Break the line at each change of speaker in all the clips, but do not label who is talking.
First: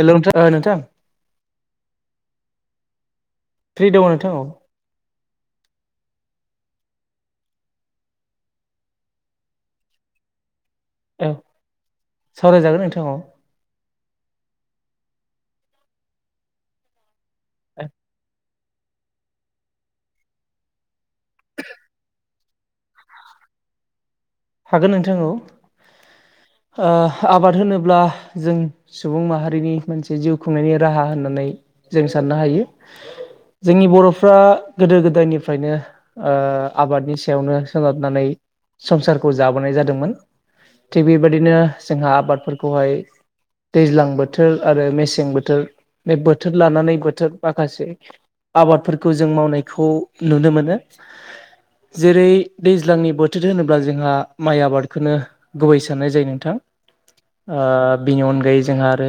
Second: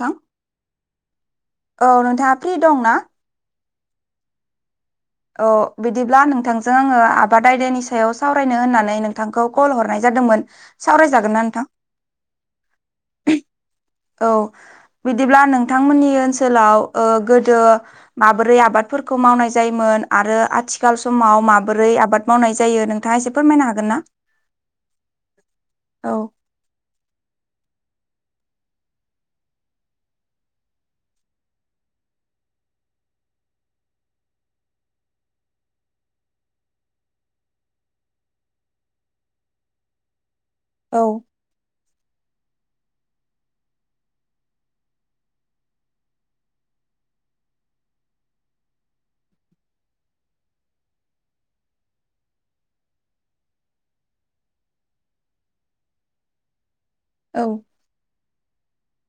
Hello नोंथां ओ नोंथां
औ नोंथाङा फ्रि दंना
फ्रि दङ नोंथां औ
औ बिदिब्ला नोंथांजों आङो आबाद आयदानि सायाव सावरायनो होननानै नोंथांखौ कल हरनाय जादोंमोन सावरायजागोनना नोंथां
सावरायजागोन नोंथां औ
औ बिदिब्ला नोंथांमोननि ओनसोलाव ओ गोदो माबोरै आबाद फोरखौ मावनाय जायोमोन आरो आथिखाल समाव माबोरै आबाद मावनाय जायो नोंथाङा एसे फोरमायनो हागोनना [inaudible]
हागोन नोंथां औ ओ आबाद होनोब्ला जों सुबुं माहारिनि मोनसे जिउ खुंनायनि राहा होननानै जों साननो हायो जोंनि बर'फ्रा गोदो गोदायनिफ्रायनो ओ आबादनि सायावनो सोनारनानै संसार खौ जाबोनाय जादोंमोन
औ
थिग बेबायदिनो जोंहा आबादफोरखौहाय दैज्लां बोथोर आरो मेसें बोथोर बे बोथोर लानानै बोथोर माखासे आबादफोरखौ जों मावनायखौ नुनो मोनो जेरै दैज्लांनि बोथोर होनोब्ला जोंहा माइ आबादखौनो गुबै साननाय जायो नोंथां
औ
आ बिनि अनगायै जोंहा आरो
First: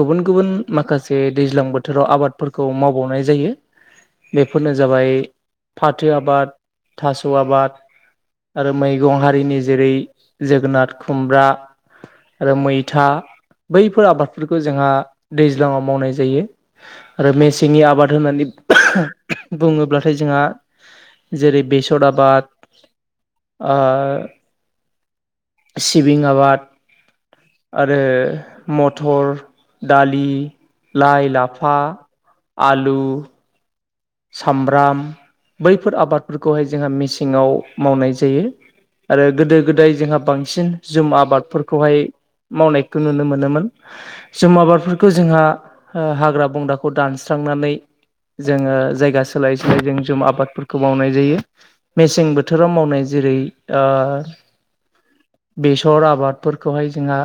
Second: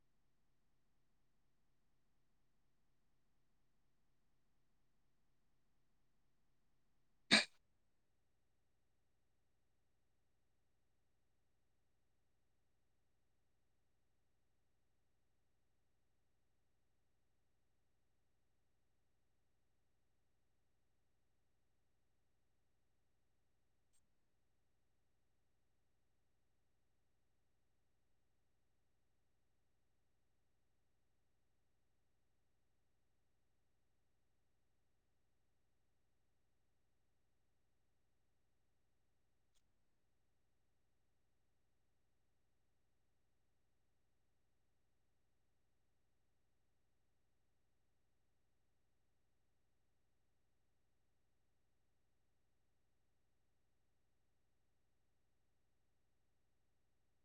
गुबुन गुबुन माखासे दैज्लां बोथोराव आबादफोरखौ मावबावनाय जायो बेफोरनो जाबाय फाथो आबाद थास आबाद आरो मैगं हारिनि जेरै जोगोनार खुमब्रा आरो मैथा बैफोर आबादफोरखौ जोंहा दैज्लाङाव मावनाय जायो आरो मेसेंनि आबाद होननानै बुङोब्लाथाय जोंहा जेरै बेसर आबाद आ सिबिं आबाद आरो मथर दालि लाइ लाफा आलु सामब्राम बैफोर आबादफोरखौहाय जोंहा मेसेङाव मावनाय जायो आरो गोदो गोदाय जोंहा बांसिन जुम आबादफोरखौहाय मावनायखौ नुनो मोनोमोन जुम आबादफोरखौ जोंहा हाग्रा बंग्राखौ दानस्रांनानै जोङो जायगा सोलाय सोलाय जों जुम आबादफोरखौ मावनाय जायो मेसें बोथोराव मावनाय जेरै ओ बेसर आबादफोरखौहाय जोंहा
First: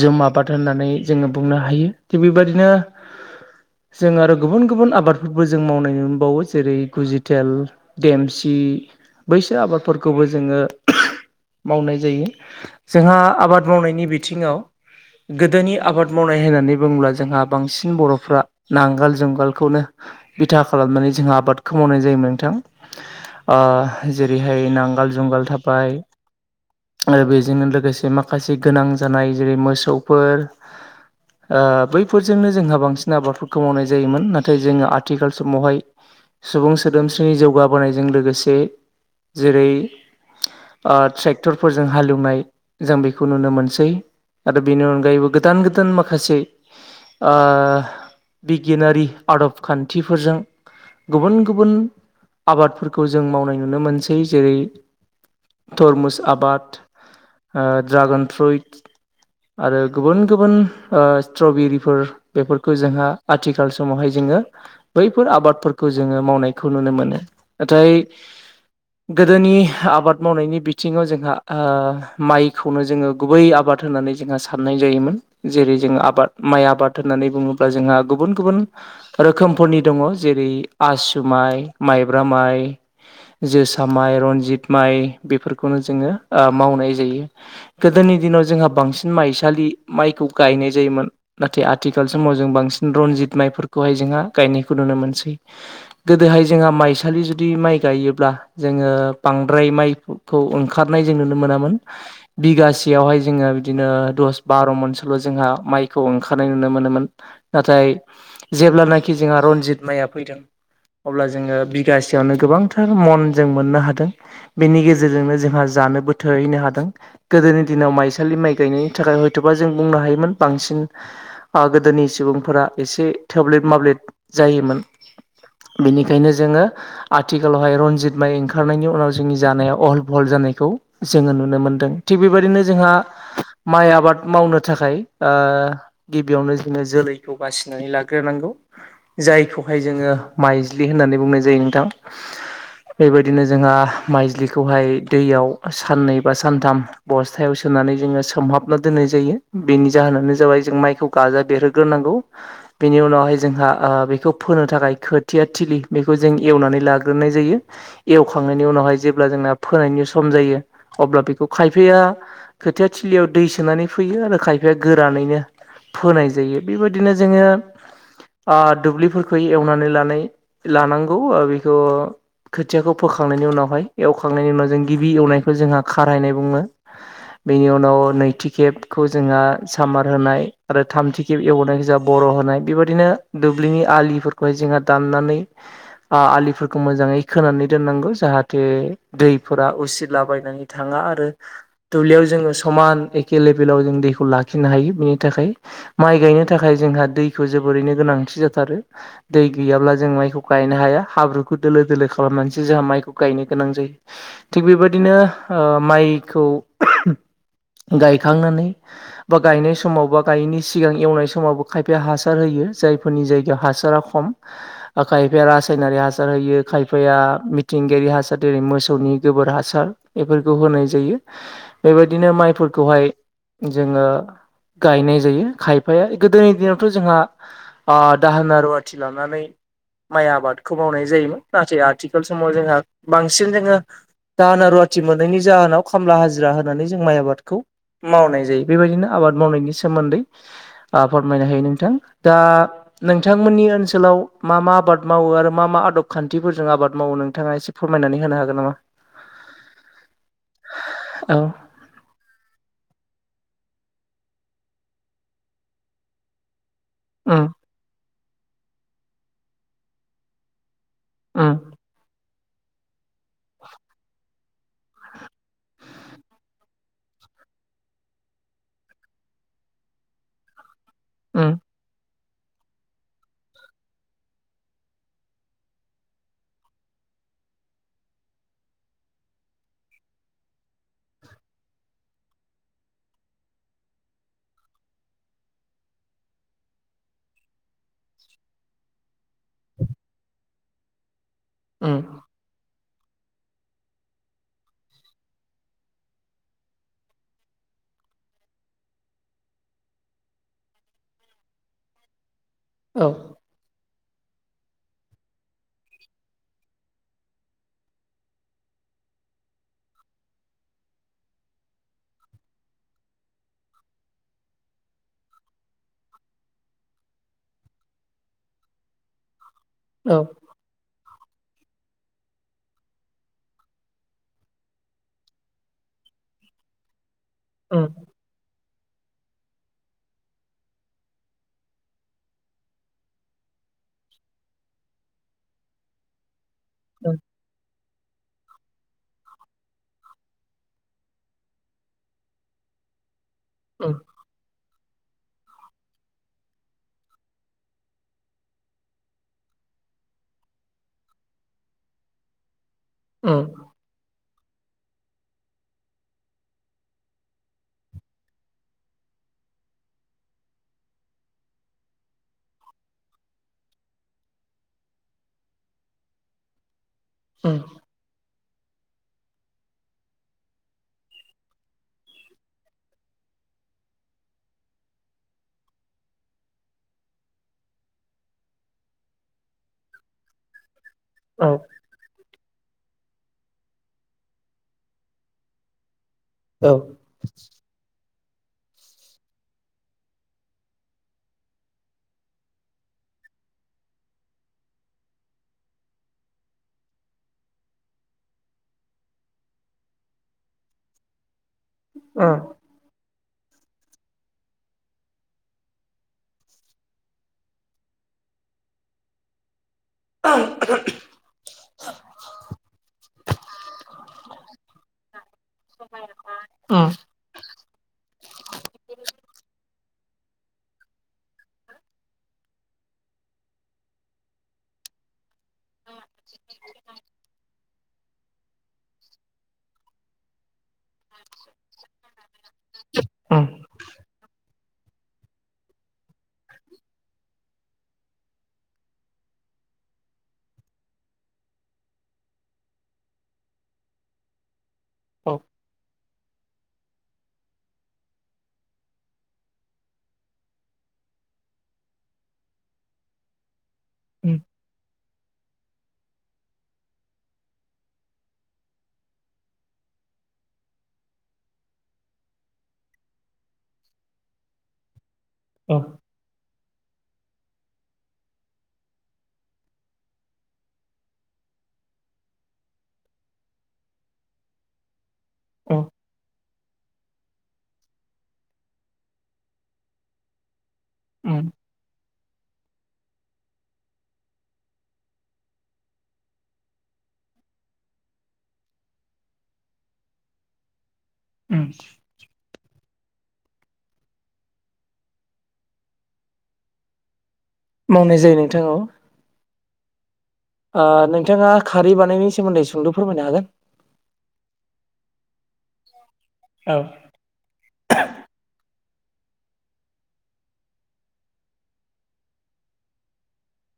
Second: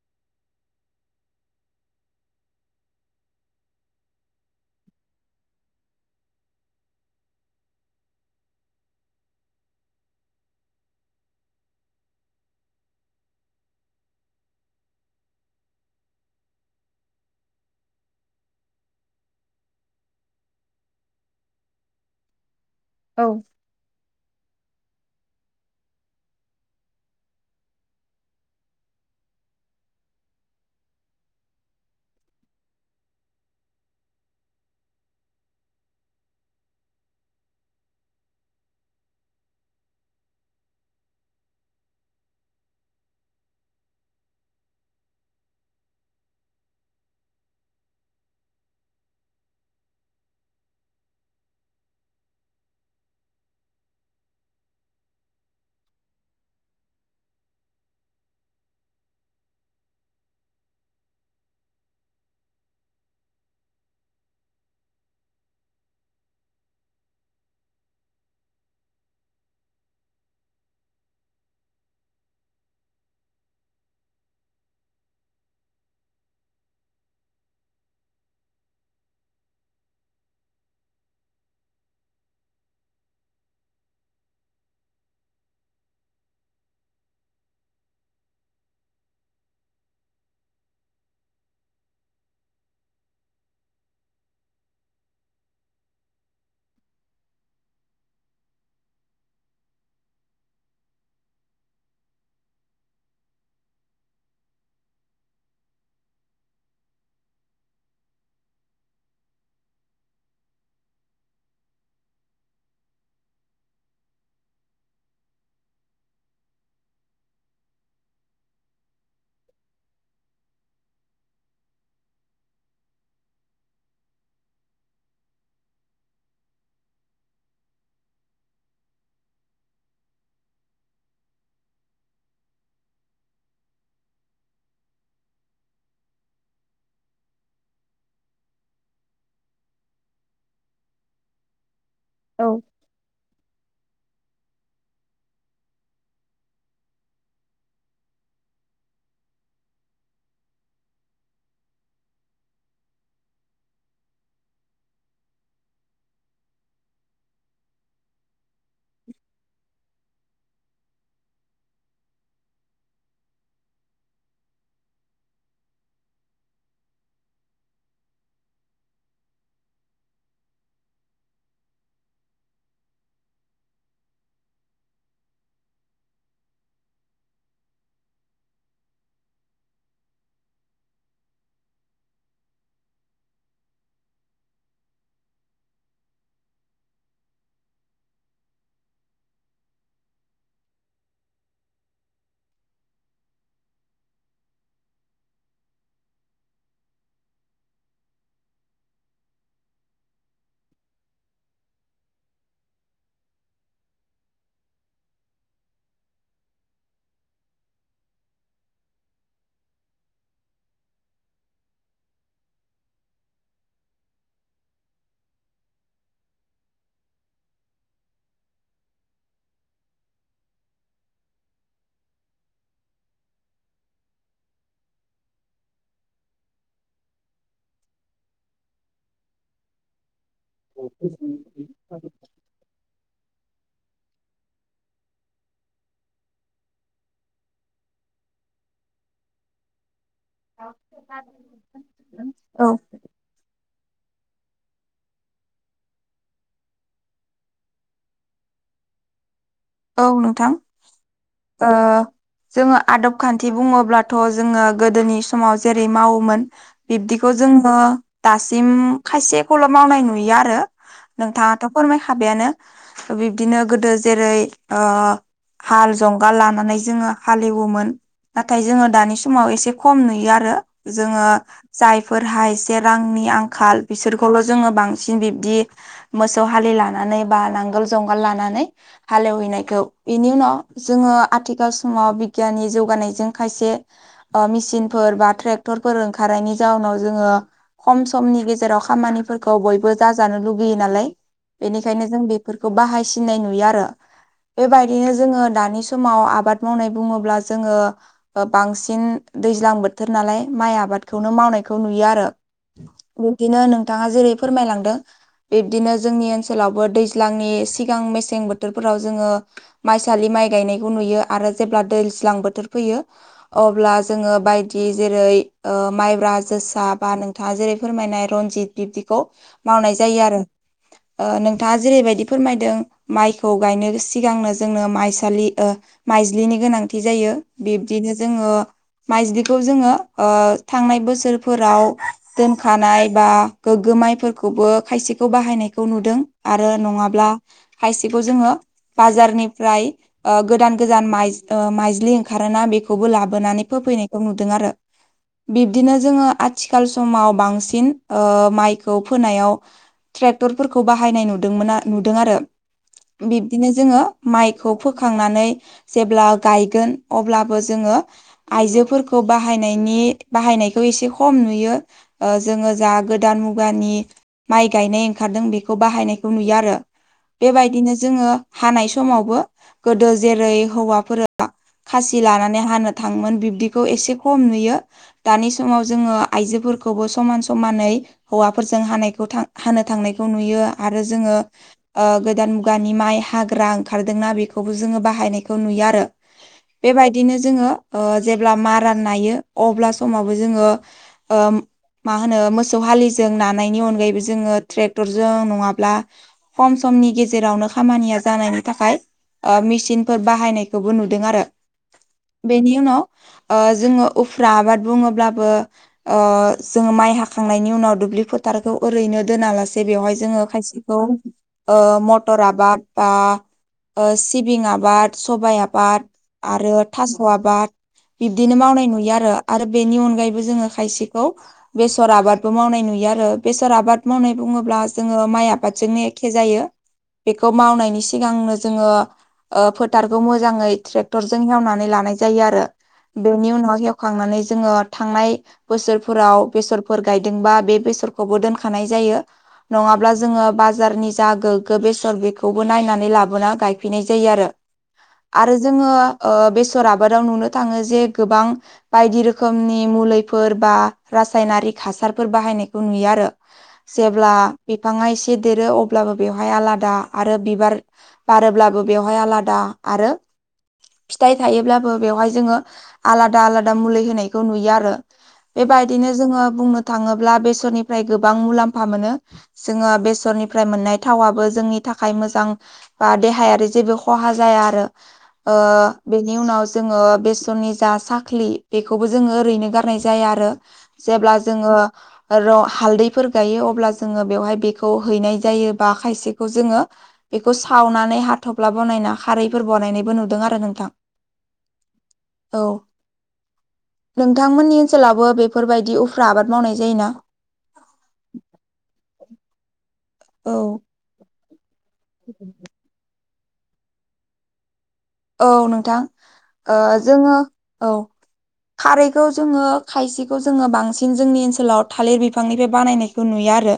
जों आबाद होननानै जोङो बुंनो हायो थिग बेबायदिनो जों आरो गुबुन गुबुन आबाद फोरबो जों मावनाय नुबावो जेरै गुजिथेल देमसिना बैसोर आबादफोरखौबो जोङो मावनाय जायो जोंहा आबाद मावनायनि बिथिङावो गोदोनि आबाद मावनाय होननानै बुङोब्ला जोंहा बांसिन बर'फ्राबो नांगोल जुंगालखौनोबो बिथा खालामनानै जोंहा आबादखौ मावनाय जायोमोन नोंथां।
औ।
जेरैहाय नांगाल जुंगाल थाबाय। आरो बेजोंनो लोगोसे माखासे गोनां जानाय जेरै मोसौफोर बैफोरजोंनो जोंहा बांसिन आबादफोरखौ मावनाय जायोमोन नाथाय जोंहाबो आथिखाल समावहायो सुबुं सोदोमस्रिनि जौगाबोनायजों लोगोसे जेरैहाय आ ट्रेक्टरफोरजों हालेवनाय जों बेखौ नुनो मोनसैना आरो बेनि अनगायैबो गोदान गोदान माखासेआ बिगियानारि आदब खान्थिफोरजोंबो गुबुन गुबुन आबादफोरखौ जों मावनाय नुनो मोनसै जेरै थरमुस आबाद ड्रागन फ्रुइट आरो गुबुन गुबुन स्ट्रबेरिफोरा बेफोरखौ जोंहा आथिखाल समावहाय जोङोहाय बैफोर आबादफोरखौ जोङो मावनायखौ नुनो मोनो नाथाय
[inaudible]
गोदोनि आबाद मावनायनि बिथिङाव जोंहा माइखौनो जोङो गुबै आबाद होननानै जोंहा सानोना हाबनाय जायोमोन जेरै जों आबाद माइ आबाद होननानै बुङोब्ला जोंहा गुबुन गुबुनाव रोखोमफोरनि दङ जेरै आसु माइ माइब्रा माइआ जोसा माइ रनजित माइ बेफोरखौनो जोङो मावनाय जायो। गोदोनि दिनाव जोंहा बांसिन माइसालि माइखौ गायनाय जायोमोना। नाथाय आथिखाल समाव जों बांसिन रनजित माइफोरखौहाय जोंहा गायनायखौ नुनो मोनसैओ। गोदोहाय जोंहा माइसालि जुदि माइ गायोब्ला जोङो बांद्राय माइफोरखौ ओंखारनाय जों नुनो मोनामोनो। बिगासेयावहाय जोङो बिदिनो दस बार' मनसोल' जोंहा माइखौ ओंखारनाय नुनो मोनोमोना। नाथाय जेब्लानाखि जोंहा रनजित माइआ फैदों। अब्ला जोङो बिगासेयावनो गोबांथार मन जों मोननो हादों ओ। बेनि गेजेरजोंनो जोंहा जानोबो थोहैनो हादोंआ। गोदोनि दिनाव माइसालि माइ गायनायनि थाखाय हयथ'बा जों बुंनो हायोमोन बांसिना आ गोदोनि सुबुंफोरा एसे थोब्लेब माब्लेब जायोमोना। बेनिखायनो जोङोओ आथिखालावहाय रनजित माइ ओंखारनायनि उनाव जोंनि जानाया अहल बहल जानायखौनो जोङो नुनो मोनदों थिग बेबादिनो जोंहा माइ आबाद मावनो थाखाय गिबियावनो जोङो जोलैखौ बासिनानै लाग्रो ग्रोनांगौ जायखौहाय जोङो माइज्लि होननानै बुंनाय जायो नोंथां।
[inaudible]
बेबायदिनो जोंहा माइज्लिखौहाय दैयाव साननै बा सानथाम बस्थायाव सोनानै जोङो सोमहाबना दोननाय जायो बेनि जाहोनानो जाबाय जों माइखौबो गाजा बेरहोग्रोनांगौ। बेनि उनावहाय जोंहा बेखौ फोनो थाखाय खोथिया थिलि बेखौ जों एवनानै लाग्रोनाय जायो। एवखांनायनि उनावहाय जेब्ला जोंना फोनायनि सम जायो अब्ला बेखौ खायफायाबो खोथिया थिलियाव दै सोनानै फैयो आरो खायफाया गोरानैनो आं फोनाय जायो बेबादिनो जोङो आ दुब्लिफोरखौ एवनानै लानाय लानांगौ बेखौओ। खोथियाखौ फोखांनायनि उनावहाय एवखांनायनि उनाव जों गिबि एवनायखौ जोंहा खारायनाय बुङो। बेनि उनाव नैथि खेबखौ जोंहा सामार होनाय आरो थामथि खेब एवनायखौ जोंहा बर' होनाय बेबायदिनो दुब्लिनि आलिफोरखौहाय जोंहा दाननानै आ आलिफोरखौ मोजाङै खोनानै दोननांगौ जाहाथे दैफोरा उसिलाबायनानै थाङा आरो दुब्लियाव जोङो समान एखे लेभेलाव जों दैखौ लाखिनो हायो बिनि थाखाय माइ गायनो थाखाय जोंहा दैखौ जोबोरैनो गोनांथि जाथारो। दै गैयाब्ला जों माइखौ गायनो हाया हाब्रुखौ दोलो दोलो खालामनानैसो जोंहा माइखौ गायनो गोनां जायो। थिग बेबायदिनो ओ माइखौ गायखांनानै बा गायनाय समाव बा गायैनि सिगां एवनाय समावबो खायफाया हासार होयो जायफोरनि जायगायाव हासारा खम। खायफाया रासायनारि हासार होयो खायफाया मिथिंगायारि हासार जेरै मोसौनि गोबोर हासार बेफोरखौ होनाय जायो बेबायदिनो माइफोरखौहाय जोङो गायनाय जायो खायफाया गोदोनि दिनावथ जोंहा ओ दाहोना रुवाथि लानानै माइ आबादखौ मावनाय जायोमोन नाथाय आथिखाल समाव जोंहा बांसिन जोङो दाहोना रुवाथि मोननायनि जाहोनाव खामला हाजिरा होनानै जों माइ आबादखौ मावनाय जायो। बेबायदिनो आबाद मावनायनि सोमोन्दै फोरमायनो हायो नोंथां दा
औ
नोंथांमोननि ओनसोलाव मा मा आबाद मावो आरो मा मा आदब खान्थिफोरजों आबाद मावो नोंथाङा एसे फोरमायनानै होनो हागोन नामा?
औ नोंथां
औ
ओ जोङो आदब खान्थि बुङोब्लाथ' जोङो गोदोनि समाव जेरै मावोमोन बिब्दिखौ
उम
जोङो दासिम खायसेखौल' मावनाय नुयो आरो।
उम
नोंथाङाथ' फोरमायखाबायानो बिब्दिनो गोदो जेरै ओ हाल जंगाल लानानै जोङो हाल एवोमोन नाथाय जोङो दानि समाव एसे खम नुयो आरो जोङो
उम
जायफोरहा एसे रांनि आंखाल बिसोरखौल' जोङो बांसिन बिब्दि मोसौ हालि लानानै बा नांगोल जुंगाल लानानै हाले एवहैनाय खौ बेनि उनाव जोङो आथिखाल समाव बिगियाननि जौगानायजों खायसे मेसिनफोर बा ट्रेक्टरफोर ओंखारनायनि जाउनाव जोङो खम समनि गेजेराव खामानिफोरखौ बयबो जाजानो लुगैयो नालाय।
उम
इनिखायनो जों बेफोरखौ बाहायसिनाय नुयो आरो। बेबायदिनो जोङो दानि समाव आबाद मावनाय बुङोब्ला जोङो बांसिन दैज्लां बोथोर नालाय माइ आबादखौनो मावनायखौ नुयो आरो।
औ
बिदिनो नोंथाङा जेरै फोरमायलांदों बिब्दिनो जोंनि ओनसोलावबो दैज्लांनि सिगां मेसें बोथोरफोराव जोङो माइसालि माइ गायनायखौ नुयो आरो जेब्ला दैज्लां बोथोर फैयो अब्ला जोङो बायदि जेरै ओ माइब्रा जोसा बा नोंथाङा जेरै फोरमायनाय रनजित बिबदिखौ मावनाय जायो
औ
आरो। ओ नोंथाङा जेरैबायदि फोरमायदों माइखौ गायनो गोसो सिगांनो जोंनो माइसालि माइज्लिनि गोनांथि जायो
उम
बिब्दिनो जोङो माइज्लिखौ जोङो ओ थांनाय बोसोरफोराव दोनखानाय बा गोगोमायफोरखौबो खायसेखौ बाहायनायखौ नुदों। आरो
उम
नङाब्ला खायसेखौ जोङो बाजारनिफ्राय गोदान गोदान माइ माइज्लि ओंखारोना बेखौबो लाबो नानै
उम
फोफैनायखौ नुदों आरो। बिब्दिनो जोङो आथिखाल समाव बांसिन माइखौ फोनायाव ट्रेक्टरफोरखौ बाहायनाय नुदोंमोन नुदों आरो बिब
उम
नों माइखौ फोखांनानै जेब्ला गायगोन अब्लाबो जोङो आइजोफोरखौ बाहायनायनि बाहायनायखौ एसे खम नुयो। ओ जोङो जा गोदान मुगानि माइ गायनाय ओंखारदों बेखौ बाहायनायखौ नुयो आरो।
उम
बेबायदिनो जोङो हानाय समावबो गोदो जेरै हौवाफोरा खासि लानानै हानो थाङोमोन बिब्दिखौ एसे खम नुयो। दानि समाव जोङो आइजोफोरखौबो समान समानै हौवाफोरजों हानायखौ हानो थांनायखौ नुयो। आरो जोङो
औ
ओ गोदान मुगानि माइ हाग्रा ओंखारदोंना बेखौबो जोङो बाहायनायखौ नुयो आरो बेबायदिनो जोङो ओ जेब्ला मारा नायो अब्ला समावबो जोङो ओ माहोनो मोसौ हालिजों नानायनि अनगायैबो जोङो ट्रेक्टरजों नङाब्ला खम समनि गेजेरावनो खामानिया जानायनि थाखाय ओ मेसिनफोर बाहायनायखौबो नुदों आरो।
ओ
बेनि उनाव ओ जोङो उफ्रा आबाद बुङोब्लाबो ओ जोङो माइ हाखांनायनि उनाव दुब्लि फोथारखौ ओरैनो दोनालासेनो जे बेवहाय जोङो खायसेखौ ओ मटर आबाद बा ओ सिबिं आबाद सबाइ आबाद आरो थास' आबाद। बिब्दिनो मावनाय नुयो आरो आरो बेनि अनगायैबो जोङो खायसेखौ बेसर आबादबो मावनाय नुयो आरो बेसर आबाद मावनाय बुङोब्ला जोङो माइ आ आबादजोंनो एखे जायो। बेखौ मावनायनि सिगांनो जोङो ओ फोथारखौ मोजाङै ट्रेक्टरजों एवनानै लानाय जायो आरो बेनि उनाव एवखांनानै जोङो थांनाय बोसोरफोराव बेसरफोर गायदोंबा बे बेसरखौबो दोनखानाय जायो। नङाब्ला जोङो बाजारनि जा गोग्गो बेसर बे नायनानै लाबोना गायफैनाय जायो
उम
आरो जोङो बेस फोर आबादाव नुनो थाङो जे गोबां बायदि रोखोमनि मुलिफोर बा रासायनारिक हासारफोर बाहायनायखौ नुयो आरो। जेब्ला
उम
बिफाङा एसे देरो अब्लाबो बेवहाय आलादा आरो बिबार बारोब्लाबो बेवहाय आलादा आरो फिथाइ थायोब्लाबो बेवहाय जोङो आलादा आलादा मुलि होनायखौ नुयो आरो।
औ उम औ
बेबायदिनो जोङो बुंनो थाङोब्ला बेसरनिफ्राय गोबां मुलाम्फा मोनो। जोङो बेसरनिफ्राय मोननाय थावाबो जोंनि थाखाय मोजां बा देहायारि जेबो खहा जाया आरो। ओ
औ
बेनि उनाव जोङो बेसननि जा सा खाख्लि बेखौबो जोङो ओरैनो गारनाय जाया आरो जेब्ला
उम
जोङो र' हालदैफोर गायो अब्ला जोङो बेवहाय बेखौ हैनाय जायो बा खायसेखौ जोङो बेखौ सावनानै हाथफ्ला बनायना खारैफोर बानायनायबो नुदों आरो नोंथां।
उम
औ नोंथांमोननि ओनसोलावबो बेफोरबायदि उफ्रा आबाद मावनाय जायोना?
मावनाय जायो नोंथां औ
औ
ओ नोंथाङा खारै बानायनायनि सोमोन्दै सुंद' फोरमायनो हागोन?
औ नोंथां
औ
ओ जोङो औ खारैखौ जोङो खायसेखौ जोङो बांसिन जोंनि ओनसोलाव थालिर बिफांनिफ्राय बानायनायखौ नुयो आरो।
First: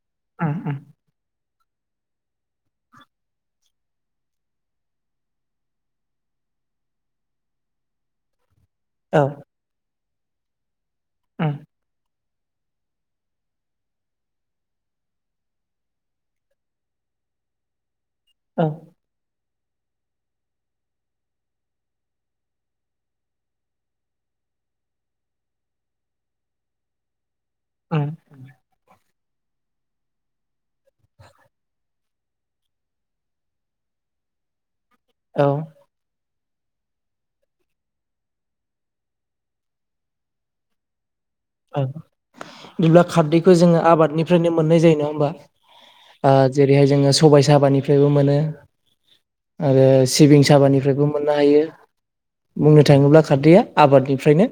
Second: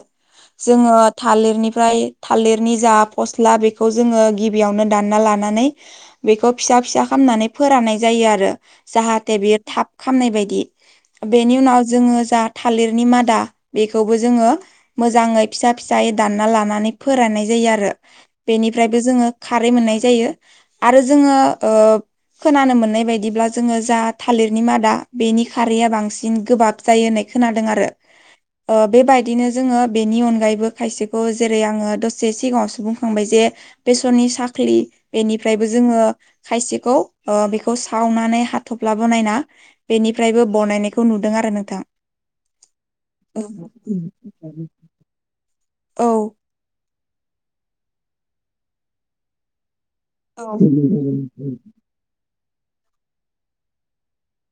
उम उम
जोङो थालिरनिफ्राय थालिरनि जा फस्ला बेखौ जोङो गिबियावनो दानना लानानै बेखौ फिसा फिसा खामनानै फोराननाय जायो आरो
औ
जाहाथे बियो थाब खामनाय बायदि
उम
बेनि उनाव जोङो जा थालिरनि मादा बेखौबो जोङो मोजाङै फिसा फिसायै दानना लानानै फोराननाय जायो आरो।
औ
बेनिफ्रायबो जोङो खारै मोननाय जायो आरो जोङो ओ खोनानो मोननाय बायदिब्ला जोङो जा थालिरनि मादा बेनि खारैया बांसिन गोबाब जायो होननाय खोनादों आरो
उम
ओ बेबायदिनो जोङो बेनि अनगायैबो खायसेखौ जेरै आङो दसे सिगाङावसो बुंखांबाय जे बेसरनि साखलि बे
औ
निफ्रायबो जोङो खायसेखौ ओ बेखौ सावनानै हाथफ्ला ब नायना बेनिफ्रायबो बनायनाय खौ नुदों आरो नोंथां
बिदिब्ला खारदैखौ जोङो आबादनिफ्रायनो मोननाय जायो नङा होमबा
औ
आ जेरैहाय जोङो सबाय साबानिफ्रायबो मोनो आरो सिबिं साबानिफ्रायबो मोननो हायो बुंनो थाङोब्ला खारदैया आबादनिफ्रायनो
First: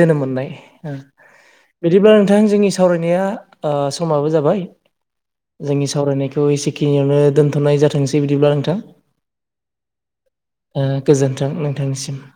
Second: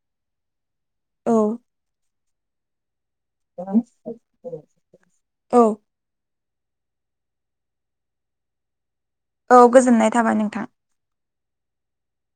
जोनोम मोननाय ओ
औ
बिदिब्ला नोंथां जोंनि सावरायनाया आ समाबो जाबाय जोंनि सावरायनाय खौ एसेखिनियावनो दोनथनाय जाथोंसै बिदिब्ला नोंथां
औ गोजोननाय थाबाय नोंथां
ओ गोजोन्थों नोंथांनिसिम